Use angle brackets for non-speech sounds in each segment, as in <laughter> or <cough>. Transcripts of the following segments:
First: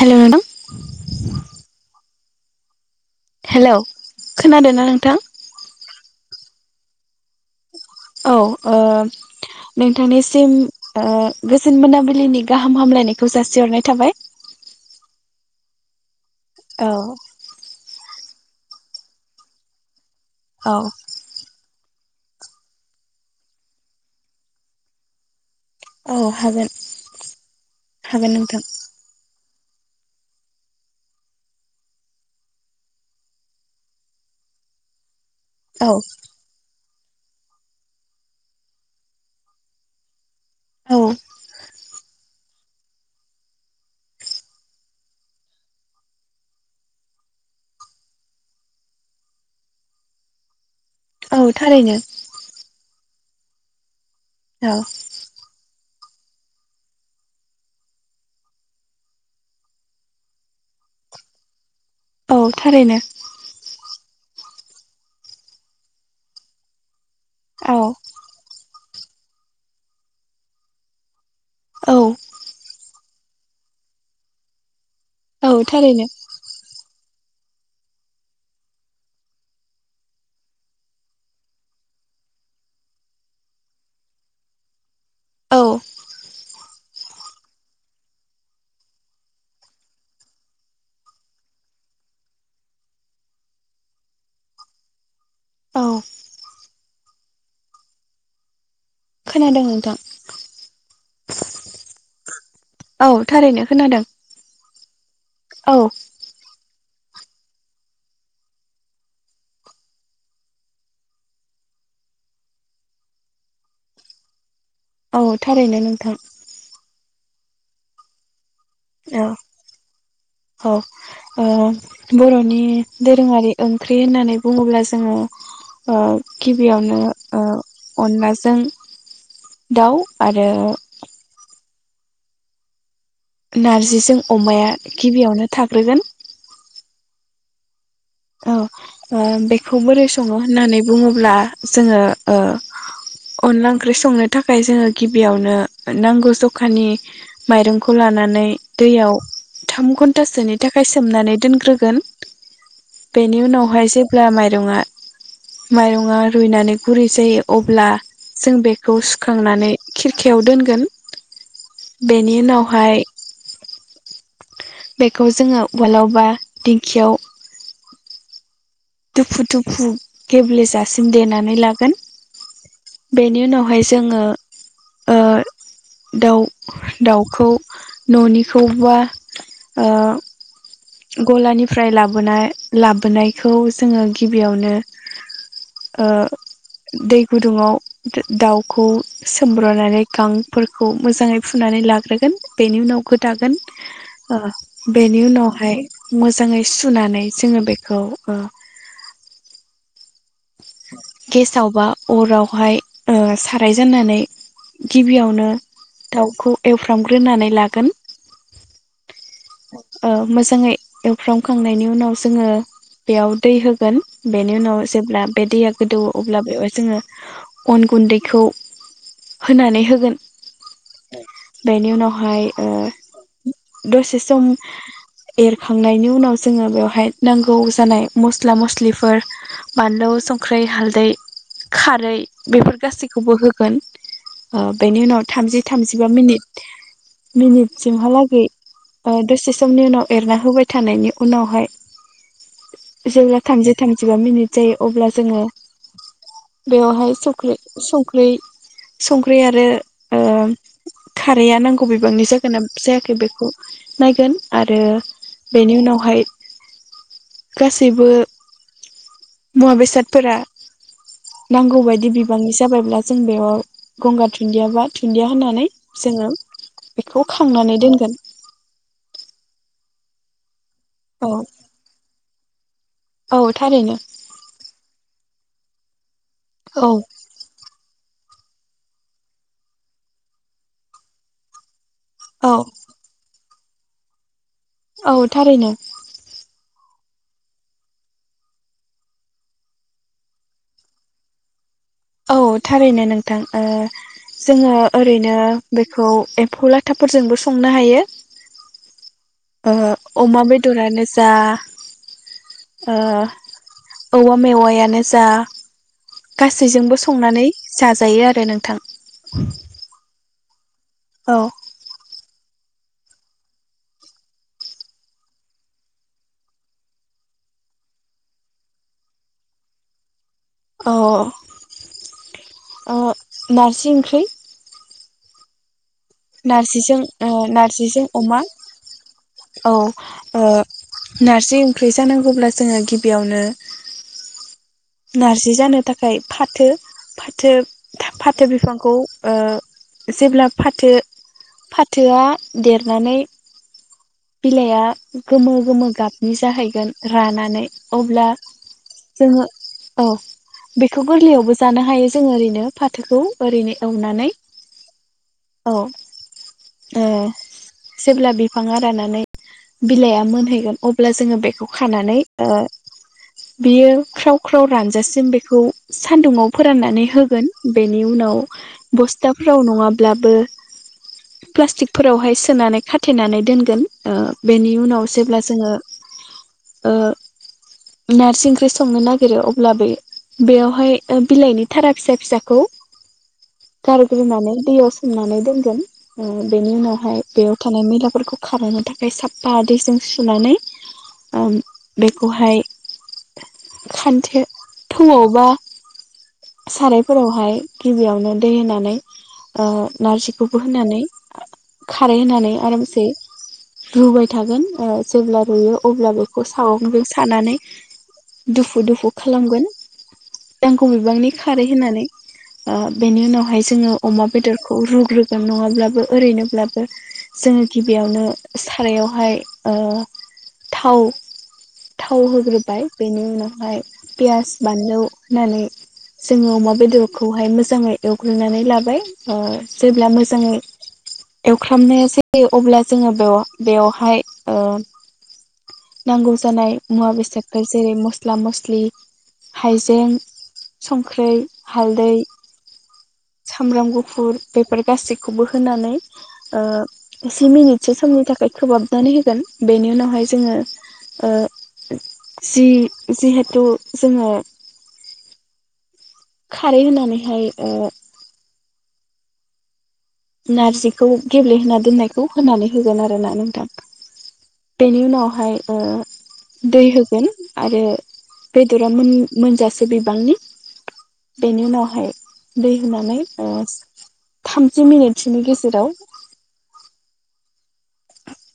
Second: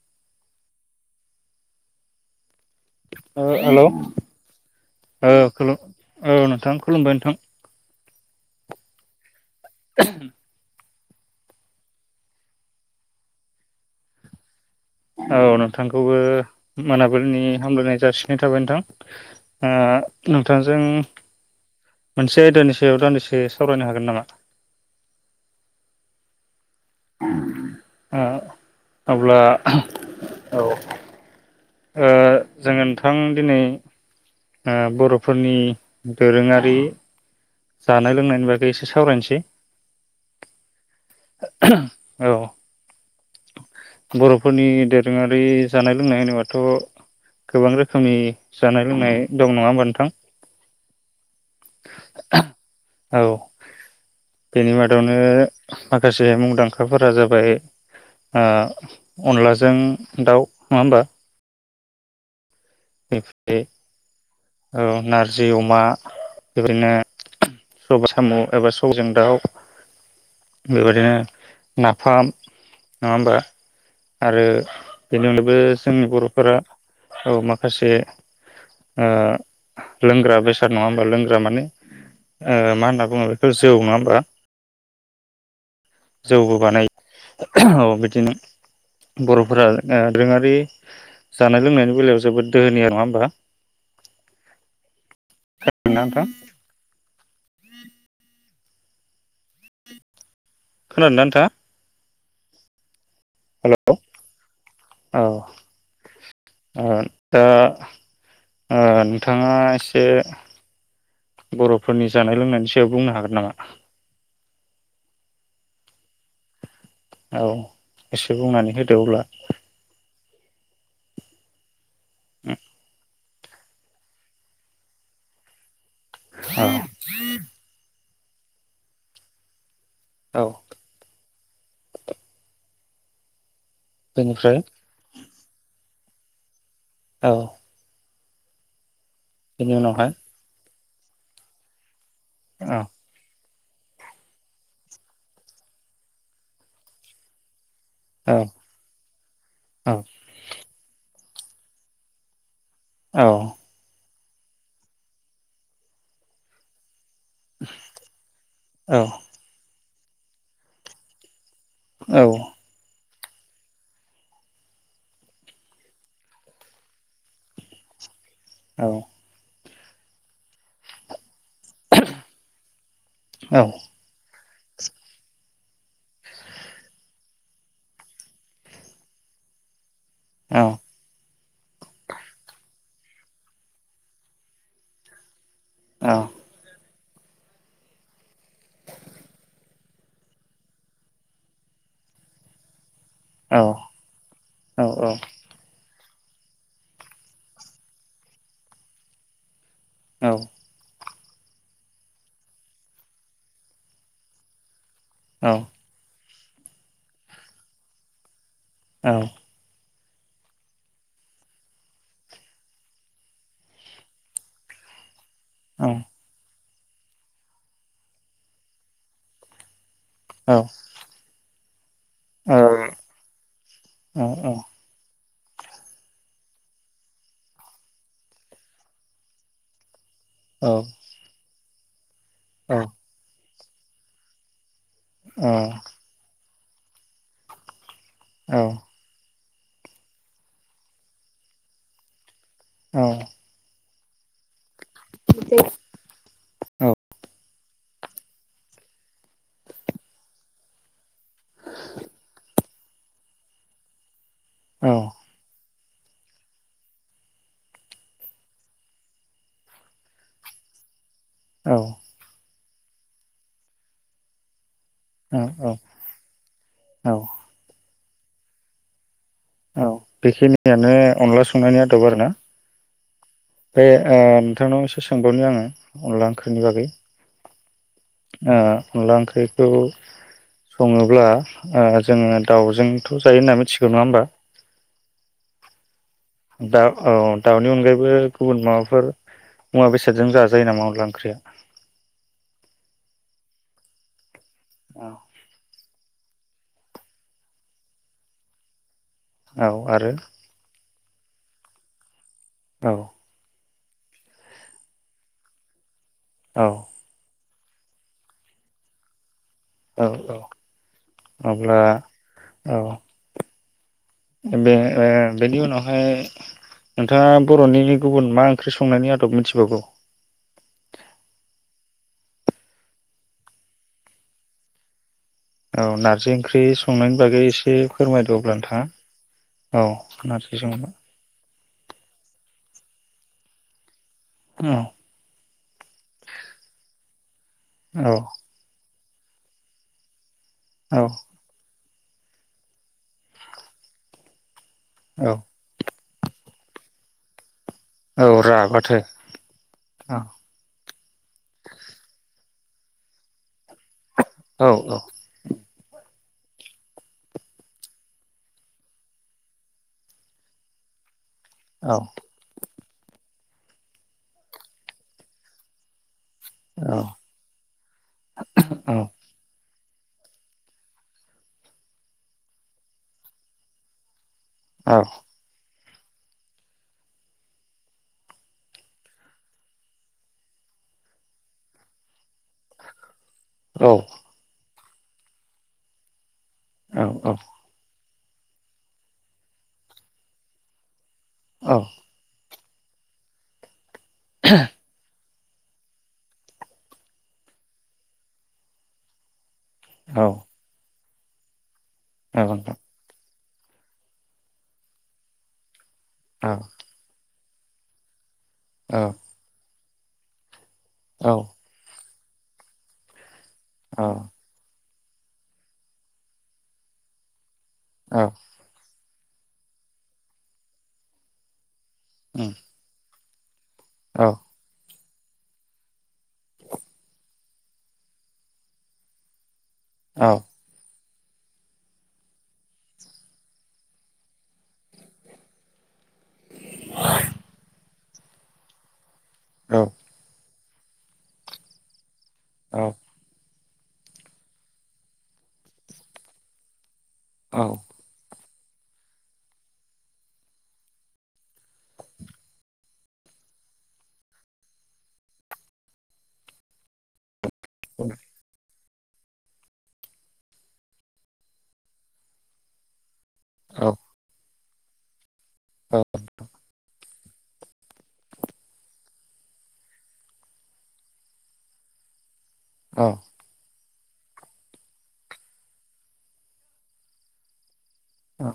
हेल' नोंथां ओ hello hello खोनादोंना नोंथां ओ खोलौ ओ नों थां खुलुमबाय नोंथां औ ओ नोंथांनिसिम ओ गोजोन मोनाबिलिनि गाहाम हामलायनायखौ जासिहरनाय थाबाय ‌। औ नोंथां खौबो मोनाबिलिनि हामलायनाय जासि थाबाय नोंथां ओ औ नोंथांजों मोनसे आयदानि सायाव दान्दिसे सावरायनो हागोन नामा? औ हागोन ओ हागोन नोंथां अब्ला औ ओ जोङो नोंथां दिनै ओ बर फोरनि औ दोरोङारि जानाय लोंनायनि बागै एसे सावरायनोसै औ औ बरफोरनि दोरोङारि जानाय लोंनाय होनोबाथ गोबां रोखोमनि जानाय लोंनाय दं नङा होमबा नोंथां औ थारैनो औ बेनि औ मादावनो माखासे मुंदांखाफोरा जाबाय ओ अनलाजों दाउ नङा होमबा औ थारैनो <unintelligible> औ नारजि अमा <unintelligible> औ सबाय सामु एबा <unintelligible> दाउ बेबायदिनो औ नाफाम नङा होमबा आरो बेनि अनगायबो औ जोंनि थारैनो बरफोरा औ मा खासे ओ लोंग्रा बेसाद नङा होमबा लोंग्रा माने ओ मा होनना बुङो बेखौ जौ नङा होमबा औ जौबो बानायो औ बिदिनो बरफोरा ओ दोङारि जानाय लोंनायनि बेलायाव जोबोद दोहोनि आरो नङा होमबा औ <unintelligible> नोंथां खोनादों नोंथां खोनादोंना नोंथाङा <inaudible> औ थारैनो हेल' खोनादों औ औ ओ दा ओ नोंथाङा एसे बरफोरनि जानाय लोंनायनि सायाव बुंनो हागोन नामा औ थारैनो नोंथां औ एसे बुंनानै होदो अब्ला औ औ ओ बरनि दो रोङारि ओंख्रि होननानै बुङोब्ला जोङो ओ गिबियावनो ओ अनलाजों दाउ औ आरो नारजिजों बेनिफ्राय अमाया गिबियावनो थाग्रोगोन। औ। औ। ओ बेनि बेखौ बोरै उनावहाय सङो होननानै बुङोब्ला जोङो ओ। औ अनला ओंख्रि संनो थाखाय जोङो गिबियावनो नांगौ जखानि माइरं खौ औ लानानै दैयाव थाम औ घन्टासोनि थाखाय सोमनानै दोनग्रोगोन। औ बेनि उनावहाय जे ब्ला माइरङा रुइनानै गुरै जायो अब्ला जों बेखौ औ सुखांनानै खिरखायाव दोनगोन। औ बेनि उनावहाय बेखौ जोङो उवालाव बा दिंखियाव औ दुफुु दु फु गेब्लेेजासिम देना नै लागोन बेनि औ औ उनावहाय जोङो ओ दाउ दाउखौ न'निखौबा ओ औ गलानिफ्राय लाबोनाय लाबोनायखौ जोङो गिबियावनो ओ। औ दै गुदुङाव दाउखौ सोमब्रनानै गांफोरखौ मोजाङै फुनानै लाग्रोगोन बेनि उनाव गोदागोन ओ औ औ बेनि उनाव मोजाङै सुनानै जोङो बेखौ ओ औ। गेसाव बा अरावहाय ओ साराय जाननानै गिबियावनो दाउ खौ एवफ्रामग्रोनानै लागोन औ। ओ मोजाङै एवफ्रामखांनायनि उनाव जोङो बेयाव दै होगोन बेनि उनाव जेब्ला बे दैया गोदौ अब्ला बेवहाय जोङो अन गुन्दैखौ होनानै होगोन। औ औ। बेनि उनाव हाय ओ औ दसे जों एरखांनायनि उनाव जोङो बेवहाय नांगौ जानाय मस्ला मस्लिफोर बानलौ संख्रै हालदै खारै बेफोर गासैखौबो हो गोन आ बेनि उनाव थामजि थामजिबा मिनिट मिनित जोंहा लागै दसे समनि उनाव एरना होबाय थानायनि उनावहाय <unintelligible> थामजिबा मिनिट जायो। अब्ला जोङो बेवहाय चक्लेट- - संख्रि संख्रि आरो ओ खारैया नांगौ बिबांनि जाखोना जायाखै बेखौ नायगोन आरो बेनि उनाव <unintelligible> गासैबो मुवा बेसादफोरा नांगौ बायदि बिबांनि जाबायब्ला जों बेयाव गंगार दुन्दिया बा दुन्दिया होनानै जोङो बेखौ खांनानै दोनगोन। औ बेखिनि यानो औ अनला संनायनि आदब आरोना औ बे थारैनो ओ नोंथांनाव एसे सोंबावनि आङो। अनला ओंख्रिनि बागै। औ ओ अनला ओंख्रिखौ सङोब्ला ओ जोङो औ दाउजोंथ' जायो होनना मि थिगौ नङा होमबा? औ थारैनो। दाउ औ दाउनि अनगायैबो गुबुन माबाफोर मुवा बेसादजों जाजायो नामा अनला ओंख्रिया? औ थारैनो नोंथां ओ जोङो ओरैनो बे खौ एम्फौ लाथाफोरजोंबो संनो हायो। औ ओ आरो अमा बेदरानो दा औ ओ औवा मेवायानो जा औ गासैजोंबो संनानै जाजायो आरो नोंथां औ औ औ अब्ला औ बे ओ बेनि उनावहाय नोंथाङा बर'नि गुबुन मा ओंख्रि संनायनि आदब मिथिबावगौ अह अ नारजि इंख्रै औ नार्जि ओंख्रि संनायनि ओ बागै एसे नारजिजों फोरमायदो अमा अब्ला नोंथाङा औ ओ नारजि सं नारजि ओंख्रि जानांगौब्ला जोङो गिबियावनो औ नारजि जानो थाखाय फाथो फाथो औ था फाथो बिफांखौ ओ जेब्ला फाथो औ फा थोआ देरनानै बिलाइआ औ गोमो गोमो गाब नि जाहैगोन रानानै औ अब्ला राबाथो जोङो औ बेखौ गोरलैयावबो जानो हायो जोङो ओरैनो फाथोखौ ओरैनो एवनानै औ औ ए जेब्ला बिफांआ रानानै बिलाइया मोनहैगोन अब्ला जोङो बे बेखौ औ खानानै ओ बियो ख्राव ख्राव रानजासिम बेखौ सान्दुुंआव औ फोराननानै होगोन बेनि उनाव बस्थाफ्राव नङा ब्लाबो प्लासटिक फोरावहाय सोनानै खाथेनानै दोन गोन ओ बेनि उनाव जेब्ला जोङो ओ नारजि ओंख्रि संनो नागिरो अब्ला बे बेयावहाय बिलाइनि थारा फिसा फिसाखौ गारग्रोनानै दैयाव सोमनानै दोनगोन ओ बेनि उनावहाय बेयाव थानाय मैला फोरखौ खालामनो थाखाय साफा दैजों सुनानै ओ औ बेखौहाय <unintelligible> खान्थे थौआवबा सारायफोरावहाय गिबियावनो दै होनानै ओ नारजिखौबो होनानै खारै होनानै आरामसे रुबाय थागोन ओ जेब्ला रुयो - अब्ला बेखौ सागंजों सानानै <unintelligible> दुफु दुफु खालामगोन। नांगौ बिबांनि खारै होननानै। आ बेनि उनाव फाय जोङो अमा बेदर खौ रुग्रोगोन नङाब्लाबो ओरैनोब्लाबो जों गि बेयावनो सारायाव फाय ओ थाव थाव होग्रोबाय बेनि उनाव आमफाय पियास बानलु होनानै जोङो अमा बेदरखौहाय मोजाङै एवग्रोनानै लाबाय ओ जेब्ला मोजाङै एवख्रामनाया जायो अब्ला जोङो बेय बेवहाय ओ नांगौ जानाय मुवा बेसादफोर जेरै मस्ला मस्लि औ हाइजें संख्रै हालदै औ। सामब्राम गुफुर बेफोर गासैखौबो होनानै ओ जि मिनिट औ थाखाय खोबाबनानै होगोन बेनि उनावहाय जोङो ओ जि-जिहेथु जोङो खारै होनानैहाय ओ नारजिखौ गेब्लेहोना दोननायखौ होनानै होगोन आर रोना नोंथां। बेनि उनावहाय ओ दै हो गोन आरो बेदरा मोन-मोनजासे बिबांनि बेनि उनावहाय दै होनानै ओ थाम जि मिनिटसोनि गेजेराव औ।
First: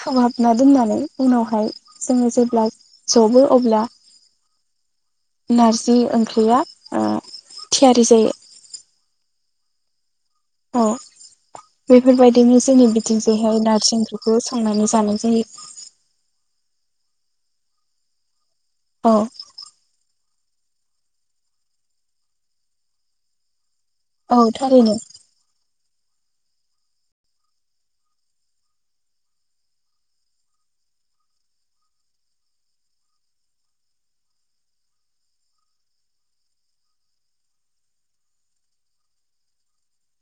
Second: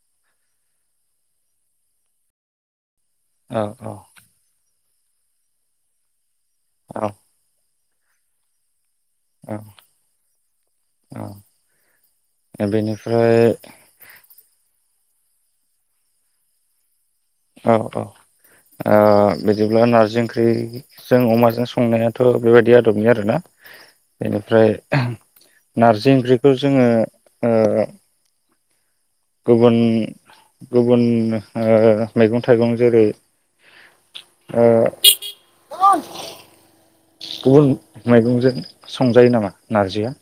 खोबहाबना दोननानै उनावहाय जोङो जेब्ला। जबो अब्ला। नारजि ओंख्रिया। ओ औ। थियारि जायो। औ। अ बेफोरबायदिनो जोंनि बेनिफ्राय बिथिंजाहाय नारजि ओंख्रिखौ संनानै जानो जायो। औ औ। ओ औ बिदिब्ला नारजि। ओमफ्राय जों अमाजों संनायाथ' बेबायदि आदबनि आरोना? औ बेनिफ्राय थारैनो नारजि ओंख्रि। बेखौ जोङो अ गुबुन गुबुन ओ मैगं थाइगं जेरै ओ गुबुन मैगंजों संजायो नामा नारजिया?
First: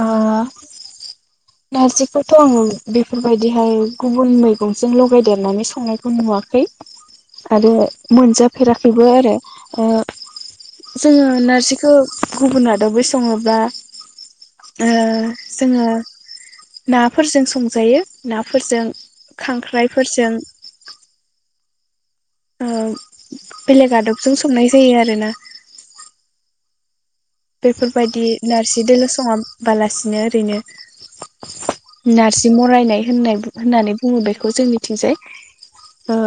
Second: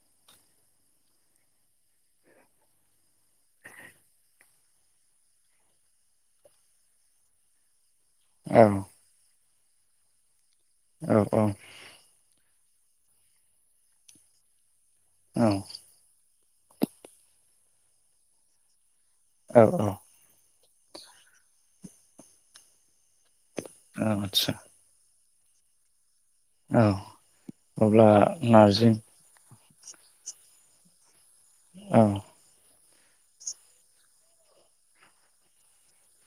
अ नारजिखौथ' आङो बेफोरबायदिहाय गुबुन मैगंजों लगायदेरनानै संनायखौ नुवाखै आरो। औ मोनजाफेराखैबो आरो। अ। औ जोङो औ नारजिखौ गुबुन आरो। <unintelligible> वै सङोब्ला ओ औ जोङो। नाफोरजों संजायो नाफोरजों। औ खांख्राइफोरजों। ओ। बेलेग आदबजों आदसा संनाय जायो आरोना। औ। बेफोरबायदि नारजि दोलो संआम बालासिनो ओरैनो। औ नारजि मरायनाय। होननाय होननानै बुङो बेखौ जोंनि थिंजाय ओ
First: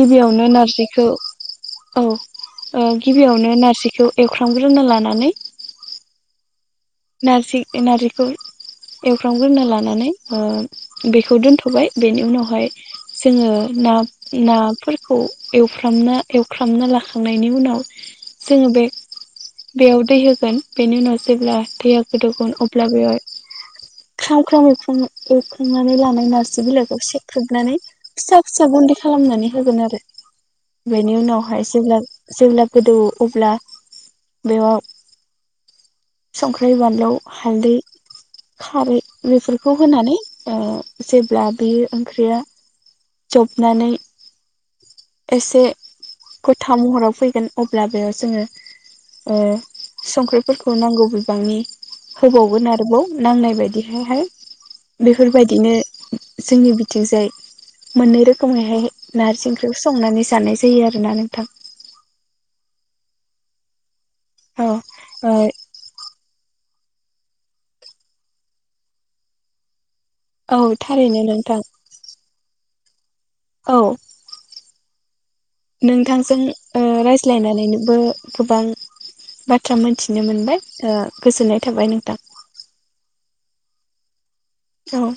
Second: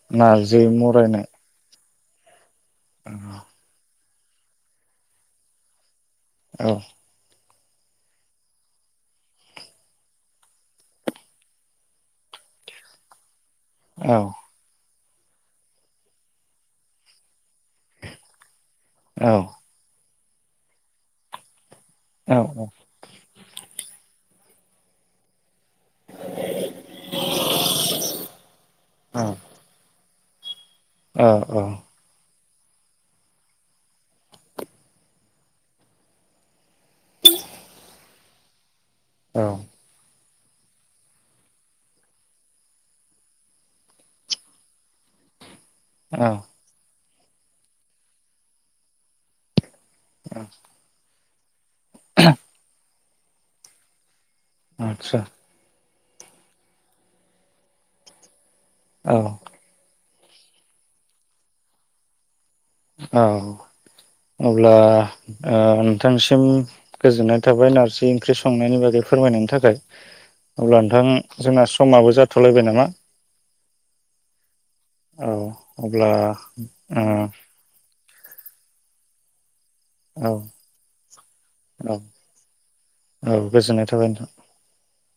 गिबियावनो नारजि नारजिखौ मरायनाय औ। ओ गिबियावनो नारजिखौ एवख्रामग्रोनो लानानै औ। नारजि नारजिखौ एवफ्रामग्रोना लानानै ओ बेखौ दोनथ'बाय बेनि उनावहाय जोङो ना औ नाफोर खौ एवफ्रामना एवफ्रामना लाखांनायनि उनाव जोङो बे औ बेयाव दै होगोन बेनि उनाव जेब्ला थैया गोदौगोन अब्ला बेहाय ख्राम ख्राम एवफ्राम एव एवनानै लानाय नारजि बिलाइखौ सेख्रबनानै फिसा फिसा गुनदै औ खालामनानै होगोन आरो। बेनि उनावहाय औ जेब्ला जेब्ला गोदौ अब्ला बेयाव संखि बानलु हालदै खारै औ बेफोरखौ होनानै ओ जेब्ला बे ओंख्रिया जबनानै एसे औ गथा महराव फैगोन अब्ला बेयाव जोङो ओ संख्रिफोरखौ नांगौ ब बांनि। होबावगोन आरोबाव। नांनाय बायदिहायहाय। आदसा बेफोरबायदिनो। जोंनि बिथिंजाय मोननै रोखोम औ मैहायहाय नार्जि ओंख संनानै जानाय जायो आरोना नोंथां। औ। औ अब्ला ओ नोंथांसिम गोजोननाय थाबाय नारजि ओंख्रि संनायनि बागै फोरमायनायनि थाखाय। औ अब्ला नोंथां थारैनो नोंथां जोंना समाबो जाथ थ'लायबाय नामा । औ । अब्ला नोंथांजों ओ रायज्लायनानैनोबो गोबां बाथ बाथ्रा मोनथिनो औ मोनबाय ओ गोजोननाय थाबाय औ नोंथां । औ गोजोननाय थाबाय नोंथां । औ ।